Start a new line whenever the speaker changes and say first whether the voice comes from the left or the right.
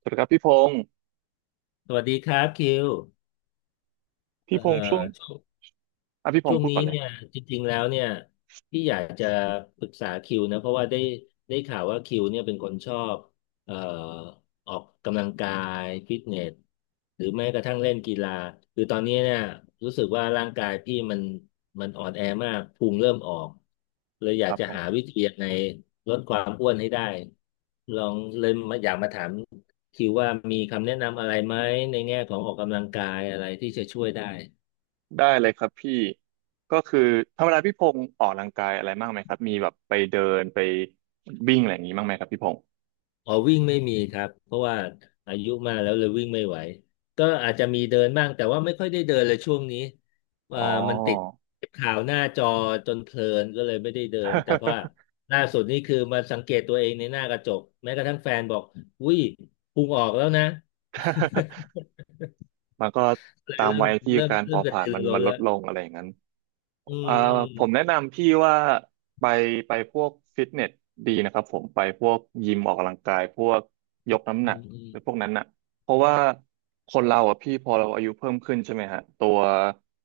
right: สวัสดีครับพี่พงศ์
left: สวัสดีครับคิว
right: พี่
left: เอ่
right: พงศ์ช่วง
left: อ
right: อ่ะพี่พ
left: ช่
right: ง
left: ว
right: ศ์
left: ง
right: พูด
left: นี้
right: ก่อนเลย
left: เนี่ยจริงๆแล้วเนี่ยพี่อยากจะปรึกษาคิวนะเพราะว่าได้ข่าวว่าคิวเนี่ยเป็นคนชอบเอ่อออกกำลังกายฟิตเนสหรือแม้กระทั่งเล่นกีฬาคือตอนนี้เนี่ยรู้สึกว่าร่างกายพี่มันอ่อนแอมากพุงเริ่มออกเลยอ
right: ค
left: ยาก
right: รับ
left: จะ
right: ผ
left: หาวิ
right: ม
left: ธียังไงลดความอ้วนให้ได้ลองเลยมาอยากมาถามคิวว่ามีคำแนะนำอะไรไหมในแง่ของออกกำลังกายอะไรที่จะช่วยได้
right: ได้เลยครับพี่ก็คือธรรมดาพี่พงศ์ออกกำลังกายอะไรบ้างไหมครับมีแบบไปเดินไปวิ่งอะไรอย่างนี้บ้างไหมครับพี่พงศ์
left: อ๋อวิ่งไม่มีครับเพราะว่าอายุมากแล้วเลยวิ่งไม่ไหวก็อาจจะมีเดินบ้างแต่ว่าไม่ค่อยได้เดินเลยช่วงนี้อ่า
right: อ๋อ
left: มันติดข่าวหน้าจอจนเพลินก็เลยไม่ได้เดินแต่เพราะว่าล่าสุดนี่คือมาสังเกตตัวเองในหน้ากระจกแม้กระทั่งแฟนบอกอุ้ยพุงออกแล้วนะ
right: มันก็
left: เลย
right: ตาม
left: เริ่ม
right: วัยที่
left: เริ่ม
right: การ
left: เริ่
right: เผา
left: มก
right: ผ
left: ระ
right: ลาญ
left: ตือ
right: มัน
left: รือร้
right: มัน
left: น
right: ล
left: แล้
right: ด
left: ว
right: ลงอะไรอย่างนั้น
left: อื
right: อ่า
left: ม
right: ผมแนะนำพี่ว่าไปไปพวกฟิตเนสดีนะครับผมไปพวกยิมออกกำลังกายพวกยกน้ำห
left: อื
right: นัก
left: มอืม
right: หรือพวกนั้นน่ะเพราะว่าคนเราอ่ะพี่พอเราอายุเพิ่มขึ้นใช่ไหมฮะตัว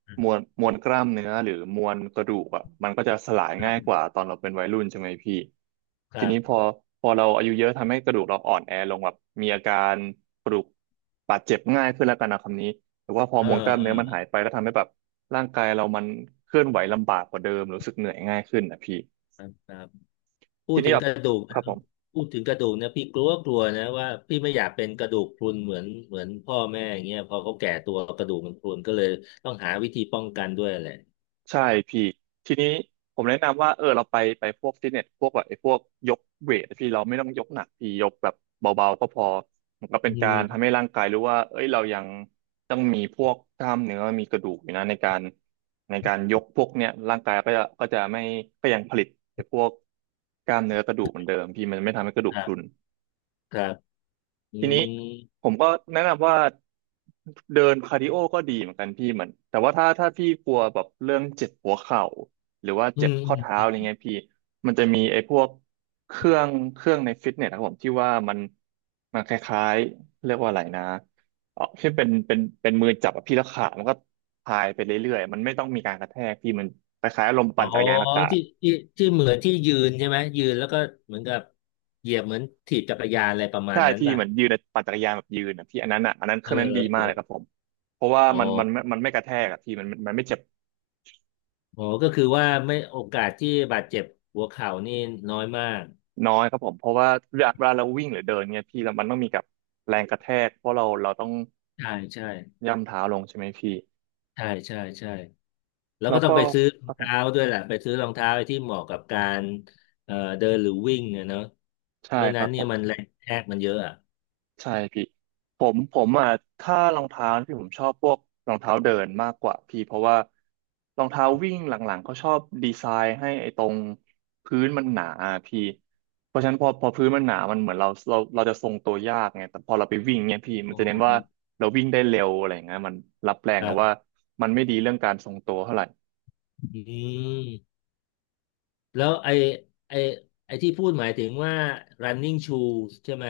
left: อืม
right: มวลกล้ามเนื้อหรือมวลกระดูกอ่ะมันก็จะสลาย
left: ครั
right: ง่าย
left: บ
right: กว่าตอนเราเป็นวัยรุ่นใช่ไหมพี่
left: ค
right: ที
left: รั
right: นี้พอ
left: บ
right: พอเราอายุเยอะทำให้กระดูกเราอ่อนแอลงแบบมีอาการกระดูกบาดเจ็บง่ายขึ้นแล้วกันนะคำนี้หรือว่าพอ
left: เออ
right: มวลกล้าม
left: เอ
right: เนื้อ
left: อ
right: มันหายไปก็ทำให้แบบ ร่างกายเรามันเคลื่อนไหวลำบากกว่าเดิมรู้สึกเหนื่อยง่ายขึ้นนะพี่
left: ครับครับ พู
right: ที
left: ดถึ
right: นี้
left: ง
right: แบ
left: ก
right: บ
left: ระดูก
right: ค
left: นะ
right: รับผม
left: พูดถึงกระดูกนะพี่กลัวกลัวนะว่าพี่ไม่อยากเป็นกระดูกพรุนเหมือนพ่อแม่อย่างเงี้ยพอเขาแก่ตัวกระดูกมันพรุนก็เลยต้องหาวิธีป้องกันด้วยแหละ
right: ใช่พี่ทีนี้ผมแนะนำว่าเราไปพวกฟิตเนสพวกแบบไอ้พวกยกเวทพี่เราไม่ต้องยกหนักพี่ยกแบบเบาๆก็พอมันก็เป็น
left: อื
right: การทำให้
left: ม
right: ร่างกายรู้ว่าเอ้ยเรายังต้องมีพวกกล้ามเนื้อมีกระดูกอยู่นะในการยกพวกเนี้ยร่างกายก็จะไม่ก็ยังผลิตไอ้พวกกล้ามเนื้อกระดูกเหมือนเดิมพี่มันไม่ทำให้กระดู
left: ค
right: ก
left: รั
right: พรุน
left: บครับอื
right: ทีนี้
left: ม
right: ผมก็แนะนำว่าเดินคาร์ดิโอก็ดีเหมือนกันพี่เหมือนแต่ว่าถ้าพี่กลัวแบบเรื่องเจ็บหัวเข่าหรือว่า
left: อื
right: เจ็บ
left: ม
right: ข้อเท้าอะไรเงี้ยพี่มันจะมีไอ้พวกเครื่องในฟิตเนสนะครับผมที่ว่ามันมันคล้ายๆเรียกว่าอะไรนะที่เป็นมือจับอะพี่แล้วขามันก็พายไปเรื่อยๆมันไม่ต้องมีการกระแทกพี่มันคล้ายๆลม
left: อ๋
right: ปั่
left: อ
right: นจักรยานอากาศ
left: ที่ที่ที่เหมือนที่ยืนใช่ไหมยืนแล้วก็เหมือนกับเหยียบเหมือนถีบจักรยานอะไรประมาณ
right: ใช่
left: นั้น
right: ที่
left: ป่ะ
right: เหมือนยืนอะปั่นจักรยานแบบยืนอะพี่อันนั้นอ่ะอันนั้นเค
left: เอ
right: รื่
left: อ
right: องนั้นดี
left: เอ
right: มา
left: อ
right: กเลยครับผมเพราะว่า
left: อ๋อ
right: มันไม่กระแทกอ่ะพี่มันไม่เจ็บ
left: อ๋อก็คือว่าไม่โอกาสที่บาดเจ็บหัวเข่านี่น้อยมาก
right: น้อยครับผมเพราะว่าเวลาเราวิ่งหรือเดินเนี่ยพี่เรามันต้องมีกับแรงกระแทกเพราะเราต้อง
left: ใช่ใช่
right: ย่ำเท้าลงใช่ไหมพี่
left: ใช่ใช่ใช่ แล้ว
right: แล้
left: ก็
right: ว
left: ต้อง
right: ก็
left: ไปซื้อร
right: ค
left: อ
right: รั
left: ง
right: บผ
left: เท้า
right: ม
left: ด้วยแหละไปซื้อรองเท้าไอ้ที่เหมาะกับการเดินหรือวิ่งอะเนาะ
right: ใช่
left: ไม่
right: ค
left: นั้
right: รั
left: น
right: บผ
left: เนี่ย
right: ม
left: มันแรงกระแทกมันเยอะอ่ะ
right: ใช่พี่ผมอ่ะถ้ารองเท้าพี่ผมชอบพวกรองเท้าเดินมากกว่าพี่เพราะว่ารองเท้าวิ่งหลังๆเขาชอบดีไซน์ให้ไอ้ตรงพื้นมันหนาอะพี่เพราะฉะนั้นพอพื้นมันหนามันเหมือนเราจะทรงตัวยากไงแต่พอเราไปวิ่งเนี่ยพี่มัน
left: อ๋อ
right: จะเน้นว่าเราวิ่งได้เร็วอะไรอย่างเงี้ยมันรับแร
left: ค
right: ง
left: รั
right: แต่ว่า
left: บ
right: มันไม่ดีเรื่องการทรงตัวเท่าไหร่
left: อืมแล้วไอ้ไอ้ที่พูดหมายถึงว่า running shoes ใช่ไหม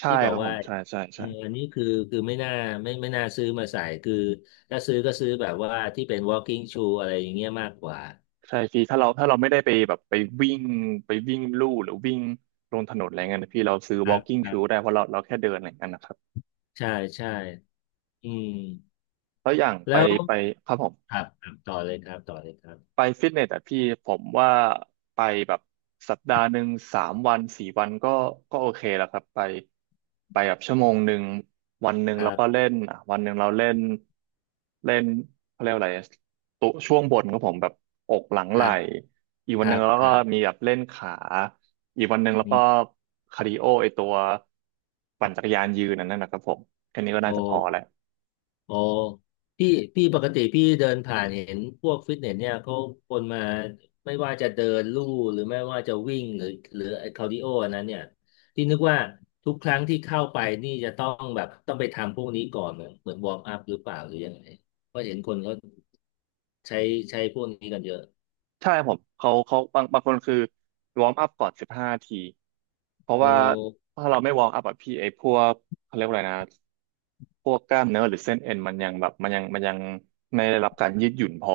right: ใช่
left: ที่บอ
right: ค
left: ก
right: รับผ
left: ว่า
right: มใช่ใช่
left: เอ
right: ใช่
left: ออันนี้คือคือไม่น่าไม่น่าซื้อมาใส่คือถ้าซื้อก็ซื้อแบบว่าที่เป็น walking shoe อะไรอย่างเงี้ยมากกว่า
right: ใช่พี่ถ้าเราถ้าเราไม่ได้ไปแบบไปวิ่งวิ่งลู่หรือวิ่งลงถนนอะไรเงี้ยนะพี่เราซื้อ
left: ครับ
right: walking
left: ครั
right: shoe ได้
left: บ
right: เพราะเราเราแค่เดินอะไรเงี้ยนะครับ
left: ใช่ใช่อืม
right: แล้วอย่าง
left: แล้
right: ไป
left: ว
right: ไปครับผม
left: ครับครับต่อเลยครับต่อเลยครับ
right: ไปฟิตเนสอ่ะพี่ผมว่าไปแบบสัปดาห์หนึ่งสามวันสี่วันก็ก็โอเคแล้วครับไปแบบชั่วโมงหนึ่งวันหนึ่ง
left: ครั
right: แล้วก็
left: บ
right: เล่นอ่ะวันหนึ่งเราเล่นเล่นเขาเรียกว่าอะไรอะตัวช่วงบนของผมแบบอกหลัง
left: ค
right: ไหล่
left: รับ
right: อีก
left: ค
right: วันหนึ่
left: รั
right: ง
left: บ
right: แล้ว
left: ค
right: ก็
left: รั
right: มี
left: บ
right: แบบเล่นขาอีกวันหนึ่งแล้ว
left: มี
right: ก็คาร์ดิโอไอตัวปั่นจักรยานยืนอันนั่นนะครับผมแค่นี้ก็น่า
left: โ
right: จะพอแล้ว
left: อโอพี่พี่ปกติพี่เดินผ่านเห็นพวกฟิตเนสเนี่ยเขาคนมาไม่ว่าจะเดินลู่หรือไม่ว่าจะวิ่งหรือหรือไอ้คาร์ดิโออันนั้นเนี่ยที่นึกว่าทุกครั้งที่เข้าไปนี่จะต้องแบบต้องไปทำพวกนี้ก่อนเหมือนเหมือนวอร์มอัพหรือเปล่าหรือยังไงเพราะเห็นคนเขาใช้ใช้พวกนี้กันเยอะ
right: ใช่ผมเขาบางคนคือวอร์มอัพก่อน15 ทีเพราะ
left: โ
right: ว่า
left: อ
right: ถ้าเราไม่วอร์มอัพอะพี่ไอ้พวกเขาเรียกว่าอะไรนะพวกกล้ามเนื้อหรือเส้นเอ็นมันยังแบบมันยังมันยังไม่ได้รับการยืดหยุ่นพอ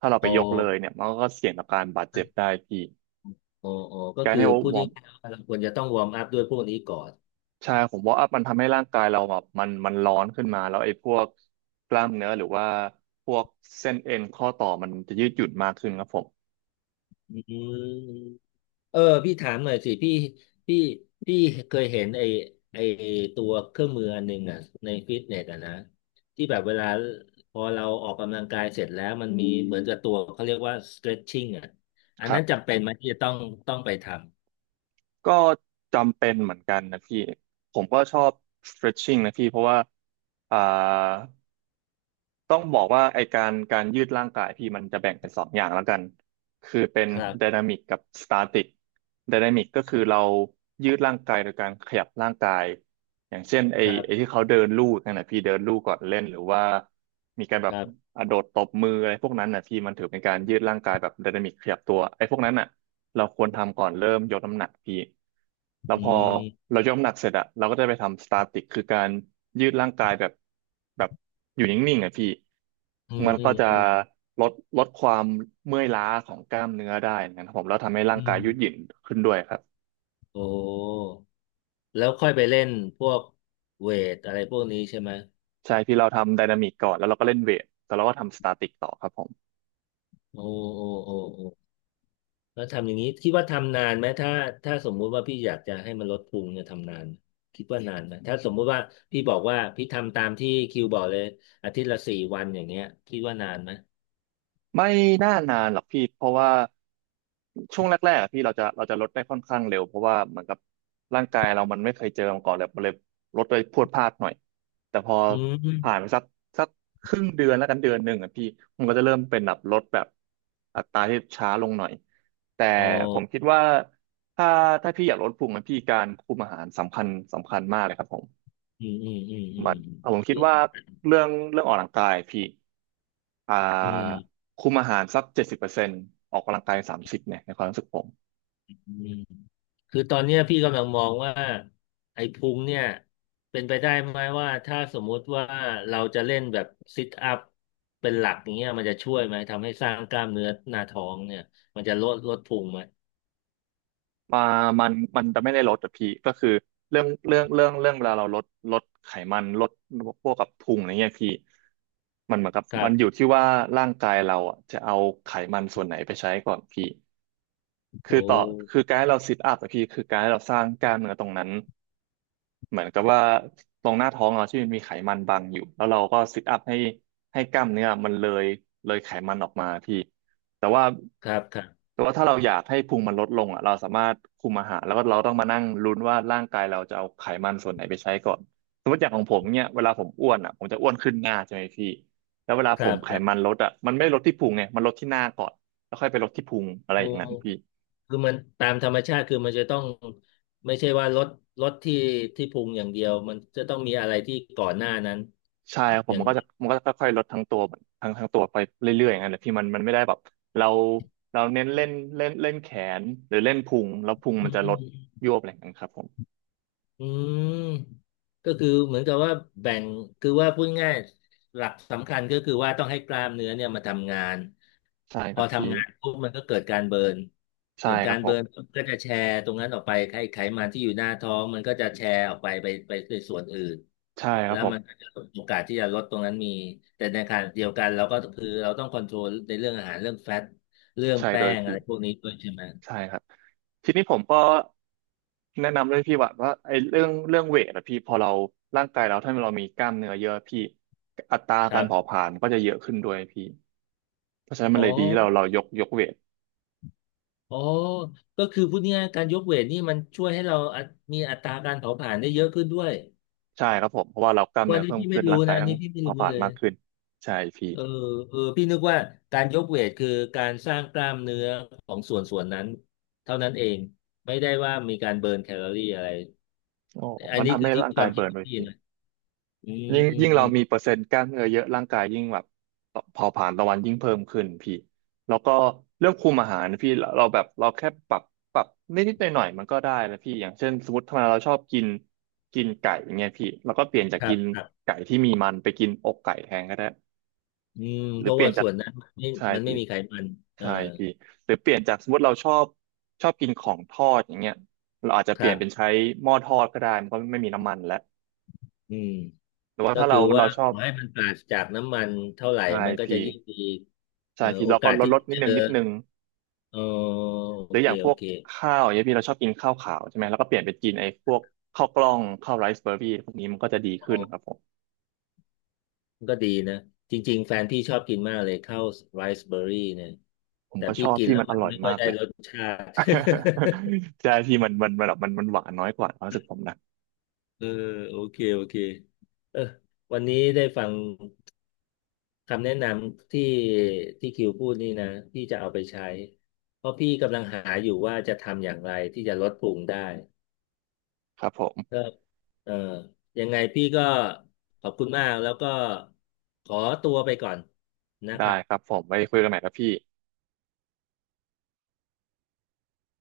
right: ถ้าเราไป
left: โอ
right: ยกเลยเนี่ยมันก็เสี่ยงต่อการบาดเจ็บได้พี่
left: โอโอก็
right: การ
left: คือ
right: ที่
left: พูด
right: วอร์
left: ง่า
right: ม
left: ยๆว่าเราควรจะต้องวอร์มอัพด้วยพวกนี้ก่อน
right: ใช่ผมวอร์มอัพมันทำให้ร่างกายเราแบบมันร้อนขึ้นมาแล้วไอ้พวกกล้ามเนื้อหรือว่าพวกเส้นเอ็นข้อต่อมันจะยืดหยุ่นมากขึ้นครับผม
left: อืม เออพี่ถามหน่อยสิพี่พี่พี่เคยเห็นไอตัวเครื่องมืออันหนึ่งอ่ะในฟิตเนสอ่ะนะที่แบบเวลาพอเราออกกำลังกายเสร็จแล้วมันมีเหมือนกับตัวเขาเรียกว่า stretching อ่ะอันนั้นจำเป็นไหมที่จะต้องไปท
right: ก็จำเป็นเหมือนกันนะพี่ผมก็ชอบ stretching นะพี่เพราะว่าอ่าต้องบอกว่าไอการยืดร่างกายพี่มันจะแบ่งเป็นสองอย่างแล้วกันคือเป็น
left: ำครับ
right: ไดนามิกกับสตาติกไดนามิกก็คือเรายืดร่างกายโดยการขยับร่างกายอย่างเช่นไอ
left: ครั
right: ไอ
left: บ
right: ที่เขาเดินลู่นั่นนะพี่เดินลู่ก่อนเล่นหรือว่ามีการแบ
left: ค
right: บ
left: รับ
right: อ่ะโดดตบมืออะไรพวกนั้นนะพี่มันถือเป็นการยืดร่างกายแบบไดนามิกขยับตัวไอพวกนั้นน่ะ เราควรทำก่อนเริ่มยกน้ำหนักพี่แล้ว
left: อื
right: พอ
left: ม
right: เรายกน้ำหนักเสร็จอะเราก็จะไปทำสตาติกคือการยืดร่างกายแบบอยู่นิ่งๆอะพี่
left: อืม
right: มัน
left: อื
right: ก็
left: ม
right: จะ
left: อืม
right: ลดลดความเมื่อยล้าของกล้ามเนื้อได้นะครับผมแล้วทำให้ร่าง
left: อื
right: กายยืดหยุ่
left: ม
right: นขึ้นด้วยครับ
left: โอ้แล้วค่อยไปเล่นพวกเวทอะไรพวกนี้ใช่ไหม
right: ใช่พี่เราทำไดนามิกก่อนแล้วเราก็เล่นเวทแต่เราก็ทำสตาติกต่อครับผม
left: โอ้โอ้โอ้โอ้ แล้วทำอย่างนี้คิดว่าทำนานไหมถ้าถ้าสมมุติว่าพี่อยากจะให้มันลดพุงเนี่ยทำนานไหมคิดว่านานไหมถ้าสมมุติว่าพี่บอกว่าพี่ทำตามที่คิวบอกเลยอาทิตย์ละสี่วันอย่างเงี้ยคิดว่านานไหม
right: ไม่น่านานหรอกพี่เพราะว่าช่วงแรกๆอะพี่เราจะลดได้ค่อนข้างเร็วเพราะว่าเหมือนกับร่างกายเรามันไม่เคยเจอมาก่อนเลยมันเลยลดไปพรวดพลาดหน่อยแต่พอ
left: อื
right: ผ่าน
left: ม
right: ไปสักครึ่งเดือนแล้วกันเดือนหนึ่งอ่ะพี่มันก็จะเริ่มเป็นแบบลดแบบอัตราที่ช้าลงหน่อยแต่
left: โอ
right: ผมคิด
left: ้
right: ว่าถ้าถ้าพี่อยากลดพุงนะพี่การคุมอาหารสำคัญมากเลยครับผม
left: อืมอืมอืมอื
right: มันอ่ะผม
left: ม
right: คิดว่าเรื่องออกกำลังกายพี่อ่า
left: อืม
right: คุมอาหารสัก70%ออกกำลังกาย30เนี่ยในความรู้สึกผม
left: อืมคือตอนเนี้ยพี่กำลังมองว่าไอ้พุงเนี่ยเป็นไปได้ไหมว่าถ้าสมมุติว่าเราจะเล่นแบบซิทอัพเป็นหลักอย่างเงี้ยมันจะช่วยไหมทำให้สร้างกล้ามเนื้อหน้าท้องเนี่ยมันจะลดลดพุงไหม
right: มามันจะไม่ได้ลดแต่พี่ก็คือเรื่องเวลาเราลดลดไขมันลดพวกกับพุงอะไรเงี้ยพี่มันเหมือนกับ
left: ครั
right: มันอยู่
left: บ
right: ที่ว่าร่างกายเราอ่ะจะเอาไขมันส่วนไหนไปใช้ก่อนพี่คือ
left: โอ้
right: ต่อคือการให้เราซิทอัพอะพี่คือการให้เราสร้างกล้ามเนื้อตรงนั้น เหมือนกับว่าตรงหน้าท้องเราที่มันมีไขมันบังอยู่แล้วเราก็ซิทอัพให้กล้ามเนื้อมันเลยไขมันออกมาพี่แต่ว่า
left: ครับครับ
right: ถ้าเราอยากให้พุงมันลดลงอ่ะเราสามารถคุมอาหารแล้วก็เราต้องมานั่งลุ้นว่าร่างกายเราจะเอาไขมันส่วนไหนไปใช้ก่อนสมมติอย่างของผมเนี่ยเวลาผมอ้วนอ่ะผมจะอ้วนขึ้นหน้าใช่ไหมพี่แล้วเวลา
left: ค
right: ผ
left: รั
right: ม
left: บ
right: ไข
left: ครั
right: มัน
left: บ
right: ลดอ่ะมันไม่ลดที่พุงไงมันลดที่หน้าก่อนแล้วค่อยไปลดที่พุงอะไร
left: โอ้
right: อย่างนั้นพี่
left: คือมันตามธรรมชาติคือมันจะต้องไม่ใช่ว่ารถลดที่พุงอย่างเดียวมันจะต้องมีอะไรที่ก่อนหน้านั้น
right: ใช่ครับผ
left: อ
right: ม
left: ย่า
right: มั
left: ง
right: นก็จะมันก็จะค่อยๆลดทั้งตัวทั้งตัวไปเรื่อยๆอย่างนั้นแหละพี่มันไม่ได้แบบเราเราเน้นเล่นเล่นเล่นแขนหรือเล่นพุงแล้วพุง
left: อื
right: มันจะลด
left: ม
right: ยวบอะไรอย่างนั้นครับผม
left: อืมก็คือเหมือนกับว่าแบ่งคือว่าพูดง่ายหลักสำคัญก็คือว่าต้องให้กล้ามเนื้อเนี่ยมาทำงาน
right: ใช่
left: พ
right: ค
left: อ
right: รับพี่
left: ทำงานปุ๊บมันก็เกิดการเบิร์น
right: ใช่
left: เกิด
right: ค
left: กา
right: รับ
left: ร
right: ผ
left: เบิ
right: ม
left: ร์นก็จะแชร์ตรงนั้นออกไปไขมันที่อยู่หน้าท้องมันก็จะแชร์ออกไปในส่วนอื่น
right: ใช่ครั
left: แล้
right: บ
left: ว
right: ผ
left: มันก็
right: ม
left: จะโอกาสที่จะลดตรงนั้นมีแต่ในขณะเดียวกันเราก็คือเราต้องคอนโทรลในเรื่องอาหารเรื่องแฟตเรื่อง
right: ใช่
left: แป้
right: โดย
left: งอะ
right: พี่
left: ไรพวกนี้ด้วยใช่ไหม
right: ใช่ครับทีนี้ผมก็แนะนำเลยพี่ว่าไอ้เรื่องเวทอะพี่พอเราร่างกายเราถ้าเรามีกล้ามเนื้อเยอะพี่อัตรา
left: ค
right: กา
left: รั
right: รเผา
left: บ
right: ผลาญก็จะเยอะขึ้นด้วยพี่เพราะฉะนั้นมั
left: อ๋
right: นเลยดีที่เรา
left: อ
right: เรายกเวท
left: อ๋อก็คือพูดง่ายๆการยกเวทนี่มันช่วยให้เราอัตมีอัตราการเผาผลาญได้เยอะขึ้นด้วย
right: ใช่ครับผมเพราะว่าเรากล้าม
left: วั
right: เนื้
left: น
right: อ
left: นี้
right: เพิ่ม
left: พี่ไม่
right: ขึ้นร่า
left: รู้
right: งกา
left: นะ
right: ย
left: อัน
right: ต้อง
left: นี้พี่ไม่
right: เผาผ
left: รู้
right: ลา
left: เล
right: ญ
left: ย
right: มากขึ้นใช่พี่
left: เออเออพี่นึกว่าการยกเวทคือการสร้างกล้ามเนื้อของส่วนนั้นเท่านั้นเองไม่ได้ว่ามีการเบิร์นแคลอรี่อะไร
right: โอ้
left: อัน
right: มัน
left: นี้
right: ทำ
left: คือ
right: ให้
left: ที่
right: ร่าง
left: ค
right: กาย
left: วามคิ
right: เบิ
left: ด
right: ร์นไป
left: พี่
right: พี่
left: นะอืม
right: ยิ่ง
left: อืม
right: ยิ่ง
left: อื
right: เรา
left: ม
right: มีเปอร์เซ็นต์กล้ามเนื้อเยอะร่างกายยิ่งแบบเผาผลาญต่อวันยิ่งเพิ่มขึ้นพี่แล้วก็เรื่องคุมอาหารพี่เราแบบเราแค่ปรับนิดหน่อยมันก็ได้แล้วพี่อย่างเช่นสมมติทำไมเราชอบกินกินไก่อย่างเงี้ยพี่เราก็เปลี่ยนจาก
left: ครั
right: กิ
left: บ
right: น
left: ครับ
right: ไก่ที่มีมันไปกินอกไก่แทนก็ได้
left: อืม
right: ห
left: เพ
right: รือ
left: ราะ
right: เปลี่ย
left: ว่า
right: นจา
left: ส่
right: ก
left: วนนั้นมันไม่
right: ใช่
left: มันไม่
right: พี่
left: มีไขมันเออ
right: ใช่พี่หรือเปลี่ยนจากสมมติเราชอบกินของทอดอย่างเงี้ยเราอาจจะ
left: ค
right: เปลี่
left: รั
right: ยน
left: บ
right: เป็นใช้หม้อทอดก็ได้มันก็ไม่มีน้ำมันแล้ว
left: อืม
right: หรือว่า
left: ก็
right: ถ้า
left: คื
right: เรา
left: อว่า
right: เราชอ
left: ข
right: บ
left: อให้มันปราศจากน้ำมันเท่าไหร่
right: ใช่
left: มันก็
right: พี่
left: จะยิ่งดี
right: ใช่พี่
left: โอ
right: เรา
left: กา
right: ก็
left: ส
right: ลด
left: ที่
right: นิ
left: จะ
right: ดนึ
left: เจ
right: ง
left: อ
right: นิดนึง
left: เออ
right: ห
left: โอ
right: รืออ
left: เค
right: ย่างพ
left: โอ
right: วก
left: เค
right: ข้าวอย่างเงี้ยพี่เราชอบกินข้าวขาวใช่ไหมแล้วก็เปลี่ยนไปกินไอ้พวกข้าวกล้องข้าวไรซ์เบอร์รี่พวกนี้มันก็จะดี
left: อ๋
right: ขึ้
left: อ
right: นครับผม
left: มันก็ดีนะจริงๆแฟนพี่ชอบกินมากเลยข้าวไรซ์เบอร์รี่เนี่ย
right: ผม
left: แต่
right: ก็ช
left: พี่
right: อบ
left: กิน
right: พี่
left: แล้ว
right: มันอ
left: มัน
right: ร่อย
left: ไม่ค่อ
right: มา
left: ย
right: ก
left: ได้
right: เลย
left: รสชาติ
right: ใช่พี่มันแบบมันหวานน้อยกว่าความรู้สึกผมนะ
left: เออโอเคโอเคเออวันนี้ได้ฟังคำแนะนำที่คิวพูดนี่นะพี่จะเอาไปใช้เพราะพี่กำลังหาอยู่ว่าจะทำอย่างไรที่จะลดพุงได้
right: ครับผม
left: ครับเอ่อยังไงพี่ก็ขอบคุณมาก แล้วก็ขอตัวไปก่อนนะค
right: ได้
left: รั
right: ค
left: บ
right: รับผมไว้คุยกันใหม่ครับพี่